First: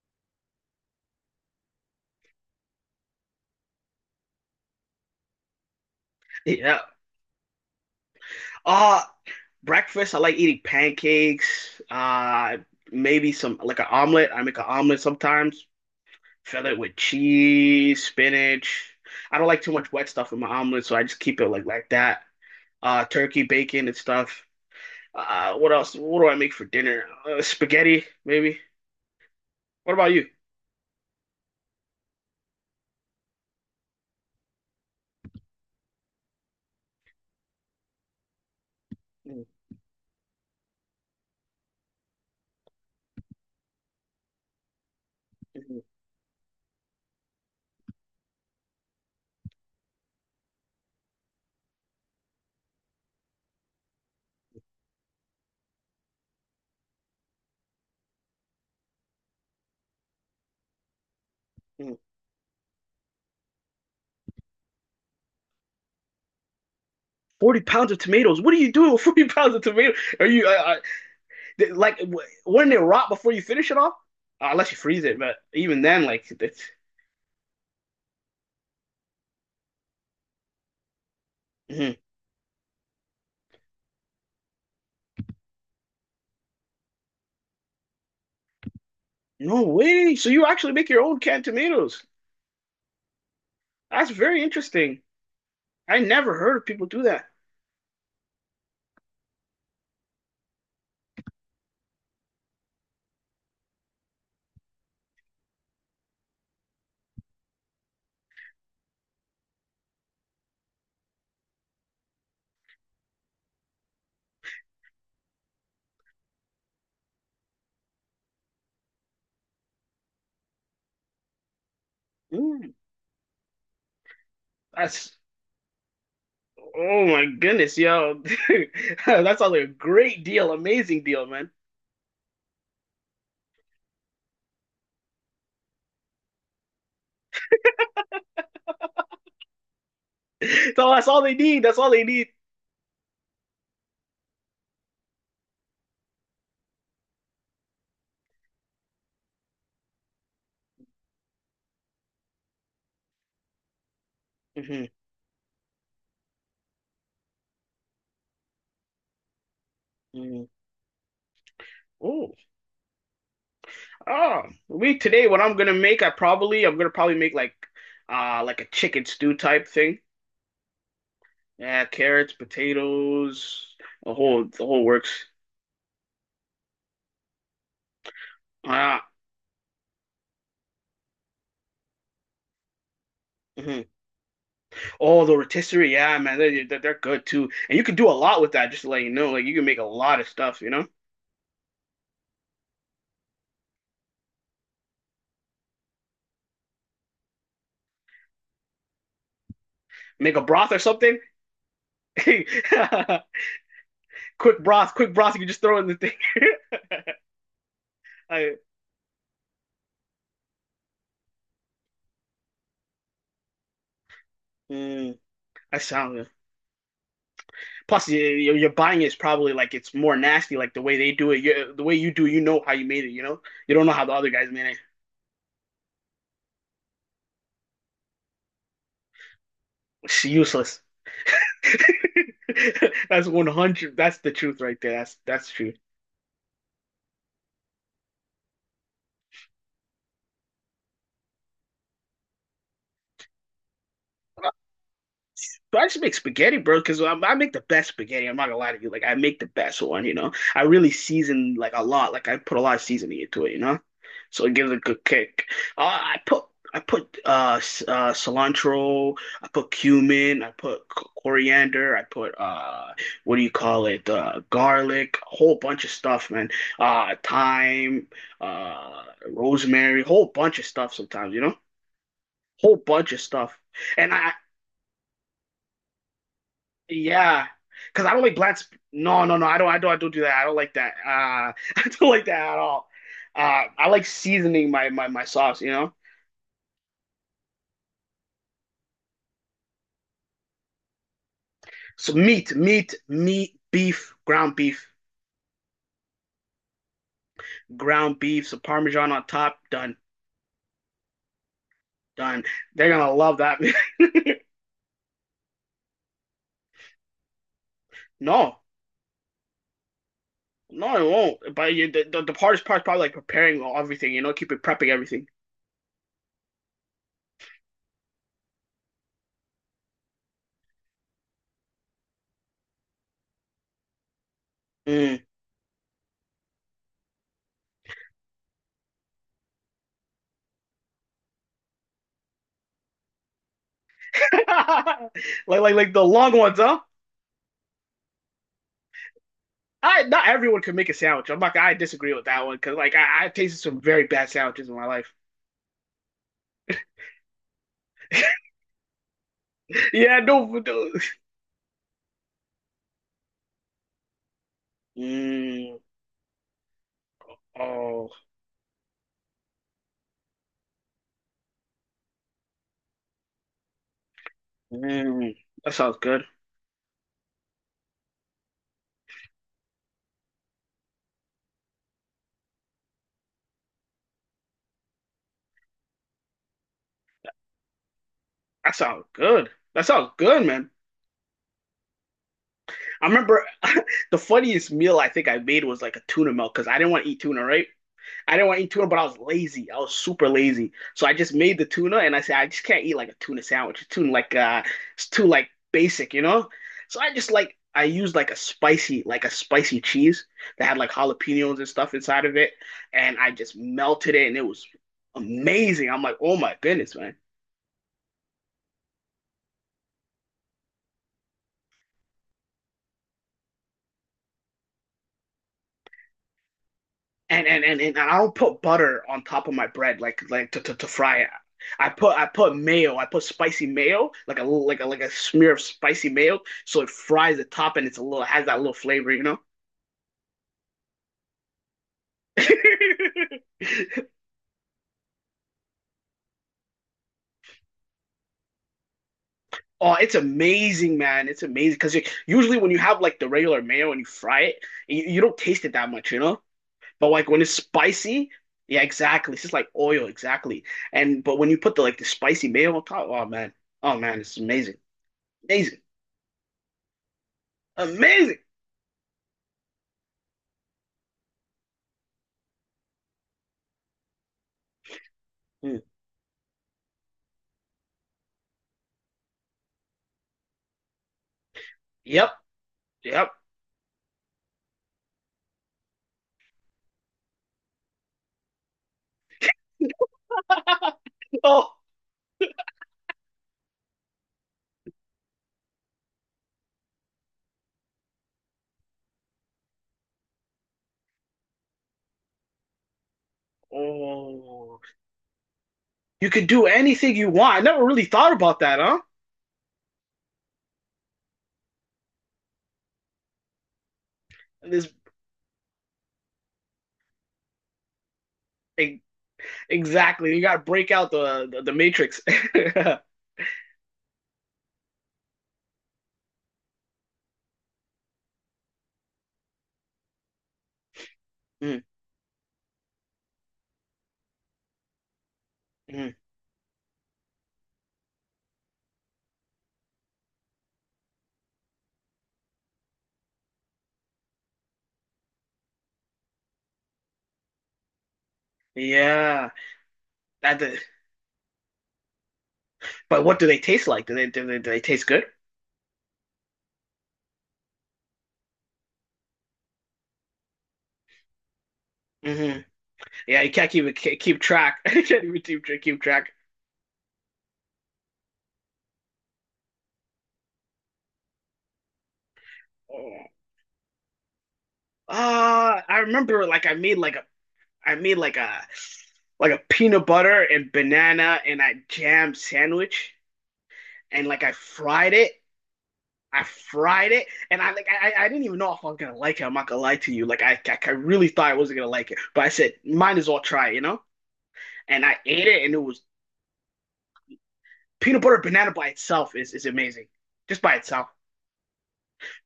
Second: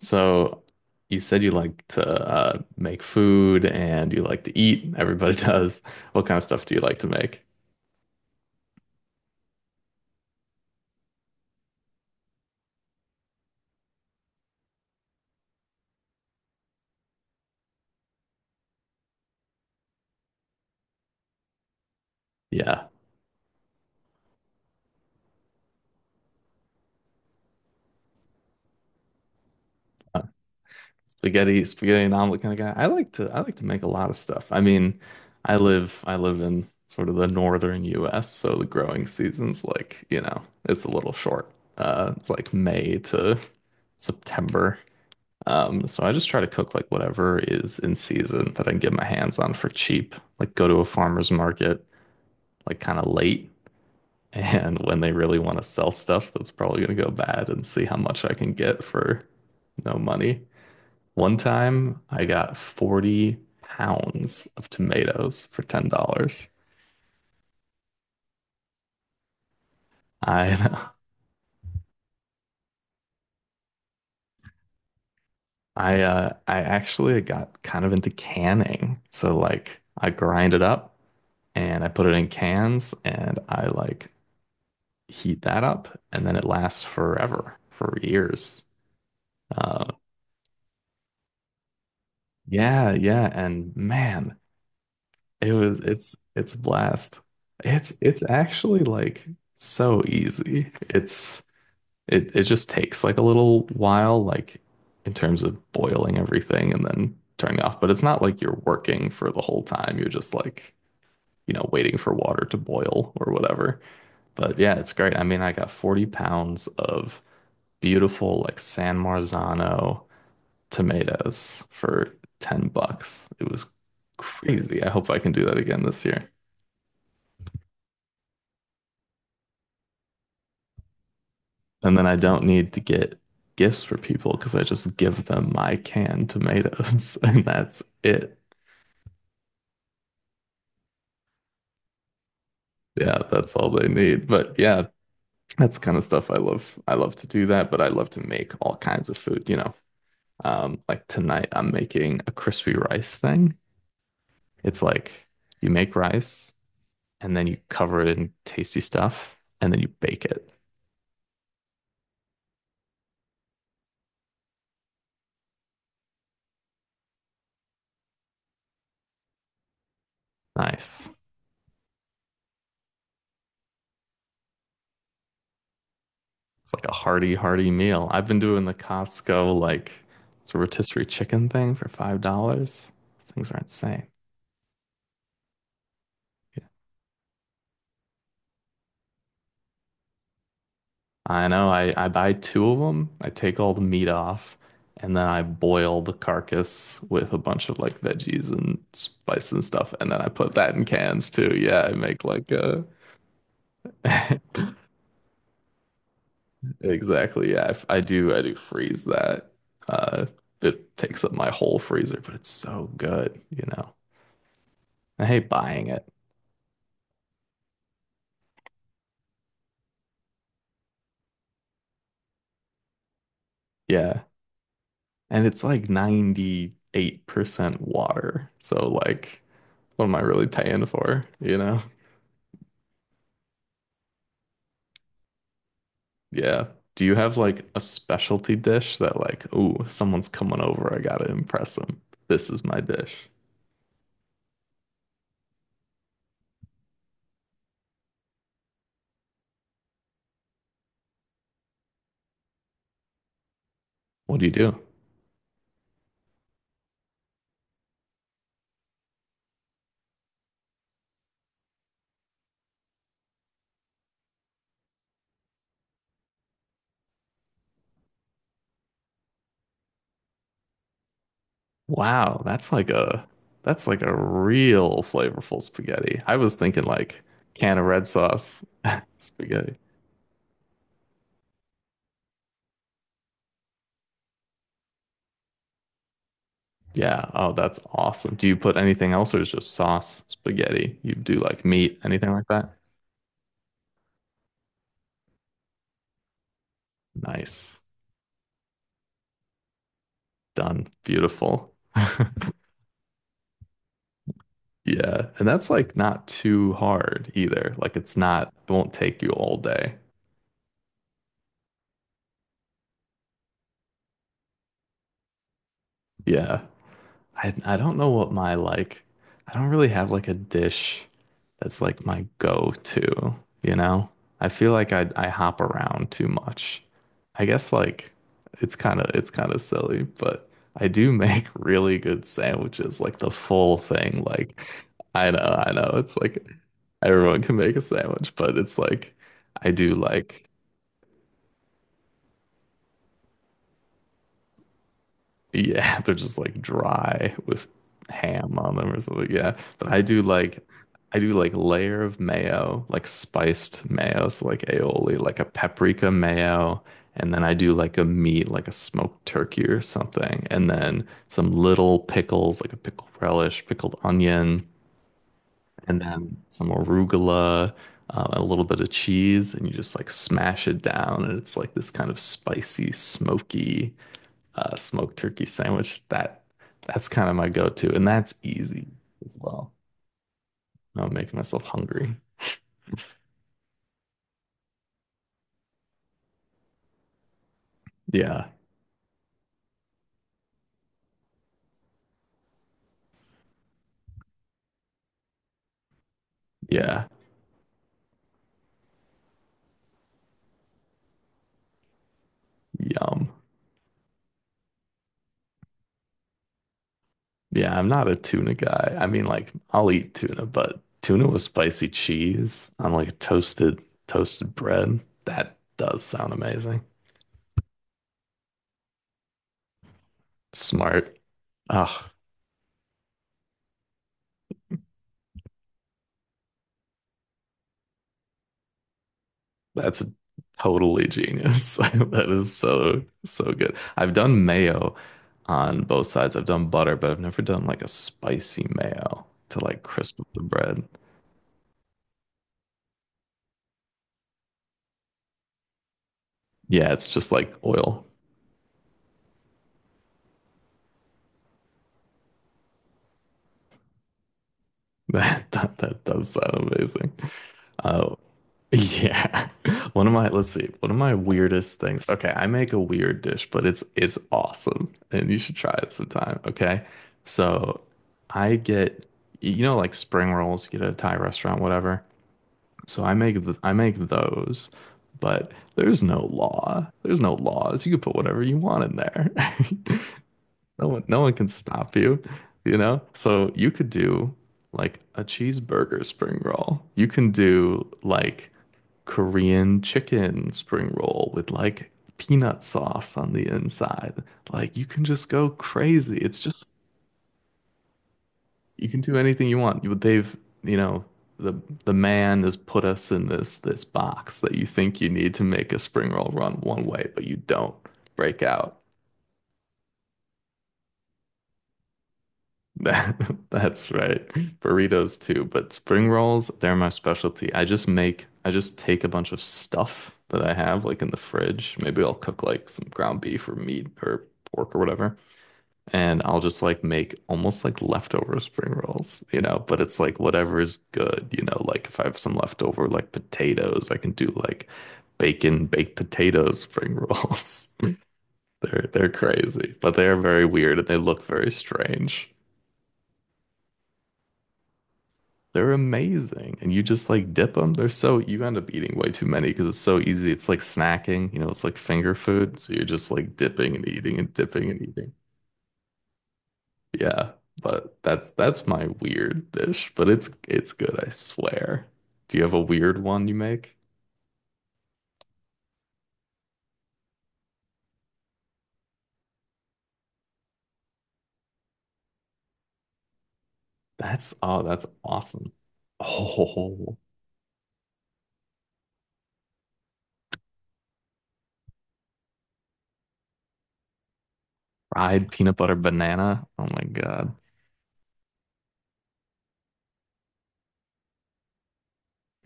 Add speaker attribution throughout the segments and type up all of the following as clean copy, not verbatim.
Speaker 1: So you said you like to make food and you like to eat. Everybody does. What kind of stuff do you
Speaker 2: Yeah.
Speaker 1: like to make?
Speaker 2: Uh Breakfast, I like eating pancakes, maybe some like an omelet. I make an omelet sometimes, fill it with cheese, spinach. I don't like too much wet stuff in my omelet, so I just keep it like that.
Speaker 1: Yeah.
Speaker 2: Turkey, bacon and stuff. What else? What do I make for dinner? Spaghetti, maybe. What about
Speaker 1: Uh,
Speaker 2: you?
Speaker 1: Spaghetti, spaghetti and omelet kind of guy. I like to make a lot of stuff. I mean, I live in sort of the northern US, so the growing
Speaker 2: Mm,
Speaker 1: season's like, you know, it's a little short. It's like May to September.
Speaker 2: mhm.
Speaker 1: So I just try to cook like whatever is in season that I can get my hands on for cheap. Like go to a farmer's market like kind of late. And when they really want to sell stuff, that's probably going to go bad, and see how much I can get for no money. One time I got 40 pounds of tomatoes for $10.
Speaker 2: 40 pounds of tomatoes. What are you doing with 40 pounds of tomatoes? Are you
Speaker 1: I
Speaker 2: like, wouldn't it rot before you finish it off? Unless you freeze it, but even then, like,
Speaker 1: I
Speaker 2: it's,
Speaker 1: actually got kind of into canning. So like I grind it up and I
Speaker 2: mhm.
Speaker 1: put it in cans, and I like heat that up and then it lasts forever for years.
Speaker 2: no
Speaker 1: Uh
Speaker 2: way. So you actually make your own canned tomatoes.
Speaker 1: yeah, yeah, and
Speaker 2: That's
Speaker 1: man,
Speaker 2: very interesting.
Speaker 1: It was
Speaker 2: I
Speaker 1: it's
Speaker 2: never
Speaker 1: it's
Speaker 2: heard
Speaker 1: a
Speaker 2: of people do
Speaker 1: blast.
Speaker 2: that.
Speaker 1: It's actually so easy. It just takes like a little while, like in terms of boiling everything and then turning off. But it's not like you're working for the whole time. You're just like, you know, waiting for water to boil or whatever. But yeah, it's great. I mean, I got 40 pounds of beautiful like San Marzano tomatoes for 10
Speaker 2: Mm,
Speaker 1: bucks. It was crazy. I hope
Speaker 2: that's,
Speaker 1: I can do that again this year.
Speaker 2: oh my goodness, yo. That sounds like a great deal, amazing deal, man.
Speaker 1: And then I don't need to get gifts for people because I just give them my canned tomatoes and that's it.
Speaker 2: So that's all they need. That's all they need.
Speaker 1: Yeah, that's all they need. But yeah, that's kind of stuff I love. I love to do that, but I love to make all kinds of food, you know. Like tonight I'm making a crispy rice thing. It's
Speaker 2: Hmm.
Speaker 1: like you make rice and then you cover it in tasty stuff and then you bake
Speaker 2: Hmm.
Speaker 1: it.
Speaker 2: Oh. Oh, we today, what I'm gonna make, I'm gonna probably make like a chicken stew type thing.
Speaker 1: Nice.
Speaker 2: Yeah, carrots, potatoes, the whole works.
Speaker 1: It's like a hearty, hearty meal. I've been doing the
Speaker 2: Ah,
Speaker 1: Costco like it's a rotisserie chicken thing for $5. Things are
Speaker 2: mhm.
Speaker 1: insane.
Speaker 2: Oh, the rotisserie, yeah, man,
Speaker 1: Yeah.
Speaker 2: they're good too. And you can do a lot with that, just to let you know. Like you can make a lot of stuff, you know?
Speaker 1: I know. I buy two of them. I take all the meat off, and then I boil the carcass with a bunch of like veggies and spice and stuff, and then I
Speaker 2: Make a
Speaker 1: put
Speaker 2: broth
Speaker 1: that
Speaker 2: or
Speaker 1: in
Speaker 2: something.
Speaker 1: cans too. Yeah, I make like
Speaker 2: Quick broth, you can just throw in the thing.
Speaker 1: exactly. Yeah, I do. I do
Speaker 2: I
Speaker 1: freeze that. Uh, it takes up my whole freezer, but it's so good, you know.
Speaker 2: mm,
Speaker 1: I hate
Speaker 2: I
Speaker 1: buying it.
Speaker 2: sound Plus, buying it's probably like it's more nasty, like the way they do it. You the way you do, you know how you made it. You know, you don't know how the
Speaker 1: Yeah.
Speaker 2: other guys made it.
Speaker 1: And it's like 98% water. So like what am I
Speaker 2: It's
Speaker 1: really
Speaker 2: useless.
Speaker 1: paying for, you know?
Speaker 2: That's 100%. That's the truth right there. That's true.
Speaker 1: Yeah. Do you have like a specialty dish that like, ooh, someone's coming over, I gotta impress them. This is my dish.
Speaker 2: No, but I just make spaghetti, bro, because I make the best spaghetti. I'm not gonna lie to you. Like I make the best one, you know. I really season like a lot. Like I put a lot of seasoning into it, you know.
Speaker 1: What
Speaker 2: So
Speaker 1: do you
Speaker 2: it gives it
Speaker 1: do?
Speaker 2: a good kick. Uh, I put I put cilantro. I put cumin. I put coriander. I put what do you call it? Garlic. A whole bunch of stuff, man. Thyme. Uh, Rosemary. Whole bunch of stuff. Sometimes, you know.
Speaker 1: Wow,
Speaker 2: Whole bunch of stuff.
Speaker 1: that's like
Speaker 2: And
Speaker 1: a
Speaker 2: I,
Speaker 1: real flavorful spaghetti. I was thinking like
Speaker 2: Yeah,
Speaker 1: can of red
Speaker 2: because I don't like black.
Speaker 1: sauce
Speaker 2: Sp No, no, no. I don't.
Speaker 1: spaghetti.
Speaker 2: I don't. I don't do that. I don't like that. I don't like that at all. I like seasoning my sauce. You know.
Speaker 1: Yeah, oh, that's awesome. Do you put anything else or is just sauce spaghetti? You do like meat,
Speaker 2: So
Speaker 1: anything like
Speaker 2: meat,
Speaker 1: that?
Speaker 2: meat, meat, beef, ground beef,
Speaker 1: Nice.
Speaker 2: ground beef, some Parmesan on top. Done,
Speaker 1: Done. Beautiful.
Speaker 2: done. They're gonna love that.
Speaker 1: Yeah. And that's like not too hard either. Like it's not,
Speaker 2: No,
Speaker 1: it won't take you all day.
Speaker 2: no, it won't. But you, the hardest part's probably like preparing everything. You know, keep it prepping everything.
Speaker 1: Yeah. I don't know what my like I don't really have like a dish that's like my go-to, you know? I feel like I
Speaker 2: Mm.
Speaker 1: I hop around too much. I guess like it's kind of silly, but I do make really good sandwiches, like the full thing. Like
Speaker 2: Like
Speaker 1: I
Speaker 2: like
Speaker 1: know
Speaker 2: like the
Speaker 1: it's
Speaker 2: long
Speaker 1: like
Speaker 2: ones, huh?
Speaker 1: everyone can make a sandwich, but it's like I do
Speaker 2: I not
Speaker 1: like
Speaker 2: everyone can make a sandwich. I'm like I disagree with that one because like I tasted some very bad sandwiches in my life.
Speaker 1: yeah, they're just like dry with ham on them or something. Yeah, but I
Speaker 2: Yeah,
Speaker 1: do
Speaker 2: no,
Speaker 1: like
Speaker 2: no.
Speaker 1: I do like layer of mayo, like spiced mayo, so like aioli, like a
Speaker 2: Mm,
Speaker 1: paprika mayo, and then I do like a
Speaker 2: oh,
Speaker 1: meat, like a smoked turkey or something, and then some little pickles, like a pickle relish, pickled onion,
Speaker 2: mm, that sounds
Speaker 1: and
Speaker 2: good.
Speaker 1: then some arugula, a little bit of cheese, and you just like smash it down, and it's like this kind of spicy, smoky smoked turkey sandwich. That's kind of my go-to, and that's
Speaker 2: That
Speaker 1: easy
Speaker 2: sounds
Speaker 1: as
Speaker 2: good.
Speaker 1: well.
Speaker 2: That sounds good, man.
Speaker 1: No, I'm making myself hungry.
Speaker 2: I remember the funniest meal I think I made was like a tuna melt because I didn't want to eat tuna, right? I
Speaker 1: Yeah,
Speaker 2: didn't want to eat tuna, but I was lazy. I was super lazy. So I just made the tuna and I said, I just can't eat like a tuna sandwich. It's too like basic, you know? So
Speaker 1: yeah,
Speaker 2: I just like I used like a spicy cheese that had like jalapenos and stuff inside of it. And
Speaker 1: yum.
Speaker 2: I just melted it and it was amazing. I'm like, oh my goodness, man.
Speaker 1: Yeah, I'm not a tuna guy. I mean, like I'll eat tuna, but tuna with spicy cheese on like toasted bread. That does sound amazing.
Speaker 2: And I don't put butter on top of my bread like to
Speaker 1: Smart.
Speaker 2: fry it.
Speaker 1: Oh,
Speaker 2: I put mayo. I put spicy mayo, like a little like a smear of spicy mayo, so it fries the top and it's a little has that little flavor, you know.
Speaker 1: that's totally genius. That is so, so good. I've done mayo on both sides. I've done butter, but I've never done like a spicy mayo to like
Speaker 2: Oh, it's
Speaker 1: crisp up the bread.
Speaker 2: amazing, man. It's amazing because usually when you have like the regular mayo and you fry it, you don't taste it that much, you know?
Speaker 1: Yeah, it's
Speaker 2: But like
Speaker 1: just
Speaker 2: when it's
Speaker 1: like oil.
Speaker 2: spicy, yeah, exactly. It's just like oil, exactly. And but when you put the like the spicy mayo on top, oh man, it's amazing, amazing.
Speaker 1: That does sound amazing. Oh,
Speaker 2: Amazing.
Speaker 1: yeah. One of my, let's see, one of my weirdest things. Okay, I make a weird dish, but it's awesome and you should try
Speaker 2: Hmm.
Speaker 1: it sometime, okay? So, I get you know like spring rolls you get at a Thai restaurant, whatever.
Speaker 2: Yep.
Speaker 1: So I
Speaker 2: Yep.
Speaker 1: make th I make those, but there's no law. There's no laws. You can put whatever you want in there. No one can
Speaker 2: Oh.
Speaker 1: stop you, you know? So you could do like a cheeseburger spring roll. You can do like Korean chicken spring roll with like peanut sauce on the inside. Like
Speaker 2: Oh.
Speaker 1: you can just go crazy.
Speaker 2: You
Speaker 1: It's
Speaker 2: could do
Speaker 1: just
Speaker 2: anything you want. I never really thought about that,
Speaker 1: you can
Speaker 2: huh?
Speaker 1: do anything you want. But they've, you know, the man has put us in this box that you
Speaker 2: This
Speaker 1: think you need to make a spring roll run one way, but you don't break out.
Speaker 2: e, exactly. You got to break out the matrix. Mm,
Speaker 1: That, that's right. Burritos too, but spring rolls, they're my specialty. I just take a bunch of stuff that I have like in the fridge. Maybe I'll cook like some ground beef or meat or pork or whatever.
Speaker 2: mm.
Speaker 1: And I'll just like make almost like leftover spring rolls, you know, but it's like whatever is good, you know, like if I have some leftover like potatoes, I can do like bacon baked potato spring rolls. They're
Speaker 2: Yeah.
Speaker 1: crazy, but they're very
Speaker 2: That. The,
Speaker 1: weird and they look very strange.
Speaker 2: but what do they taste like? Do they taste good?
Speaker 1: They're amazing. And you just like dip them. They're so you end up eating way too many because it's so easy. It's like snacking, you know, it's like finger food.
Speaker 2: Mm-hmm.
Speaker 1: So you're just like
Speaker 2: Yeah, you can't
Speaker 1: dipping and eating and
Speaker 2: keep
Speaker 1: dipping
Speaker 2: track.
Speaker 1: and
Speaker 2: You
Speaker 1: eating.
Speaker 2: can't even keep track.
Speaker 1: Yeah, but that's my weird dish, but it's good, I swear. Do you have a weird one
Speaker 2: Oh.
Speaker 1: you make?
Speaker 2: I remember like I made like a peanut butter and banana and a jam sandwich. And
Speaker 1: That's
Speaker 2: like I
Speaker 1: oh, that's
Speaker 2: fried it.
Speaker 1: awesome.
Speaker 2: I
Speaker 1: Oh,
Speaker 2: fried it, and I like I didn't even know if I was gonna like it. I'm not gonna lie to you. Like I really thought I wasn't gonna like it, but I said might as well try, you know. And I
Speaker 1: fried
Speaker 2: ate
Speaker 1: peanut
Speaker 2: it, and
Speaker 1: butter
Speaker 2: it was
Speaker 1: banana. Oh my God.
Speaker 2: peanut butter banana by itself is amazing, just by itself.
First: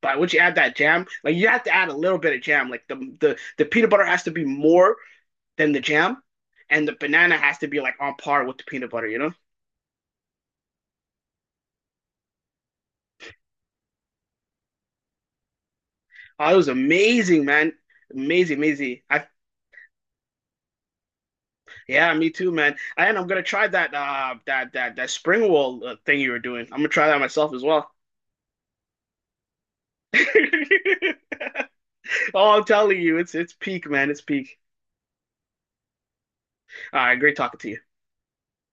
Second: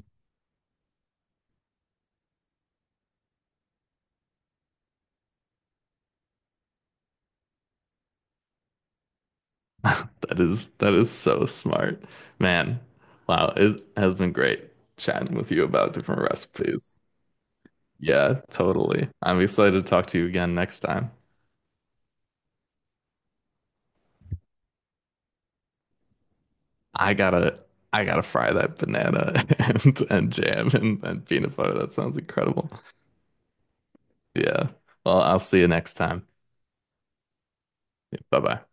Speaker 2: But once you add that jam, like you have to add a little bit of jam. Like the peanut butter has to be more than the jam, and the banana has to be like on par with the peanut butter, you know.
Speaker 1: That is so smart. Man, wow, it has been great chatting with you about different
Speaker 2: Oh, it was
Speaker 1: recipes.
Speaker 2: amazing, man.
Speaker 1: Yeah,
Speaker 2: Amazing, amazing.
Speaker 1: totally.
Speaker 2: I
Speaker 1: I'm excited to talk to you again next time.
Speaker 2: yeah, me too, man. And I'm gonna try that that spring roll thing you were doing. I'm gonna try
Speaker 1: I
Speaker 2: that myself
Speaker 1: gotta
Speaker 2: as well.
Speaker 1: I gotta fry that banana and jam and peanut butter. That sounds
Speaker 2: Oh, I'm
Speaker 1: incredible.
Speaker 2: telling you, it's peak, man. It's peak.
Speaker 1: Yeah. Well, I'll see you next time.
Speaker 2: All right, great talking to you.
Speaker 1: Bye bye.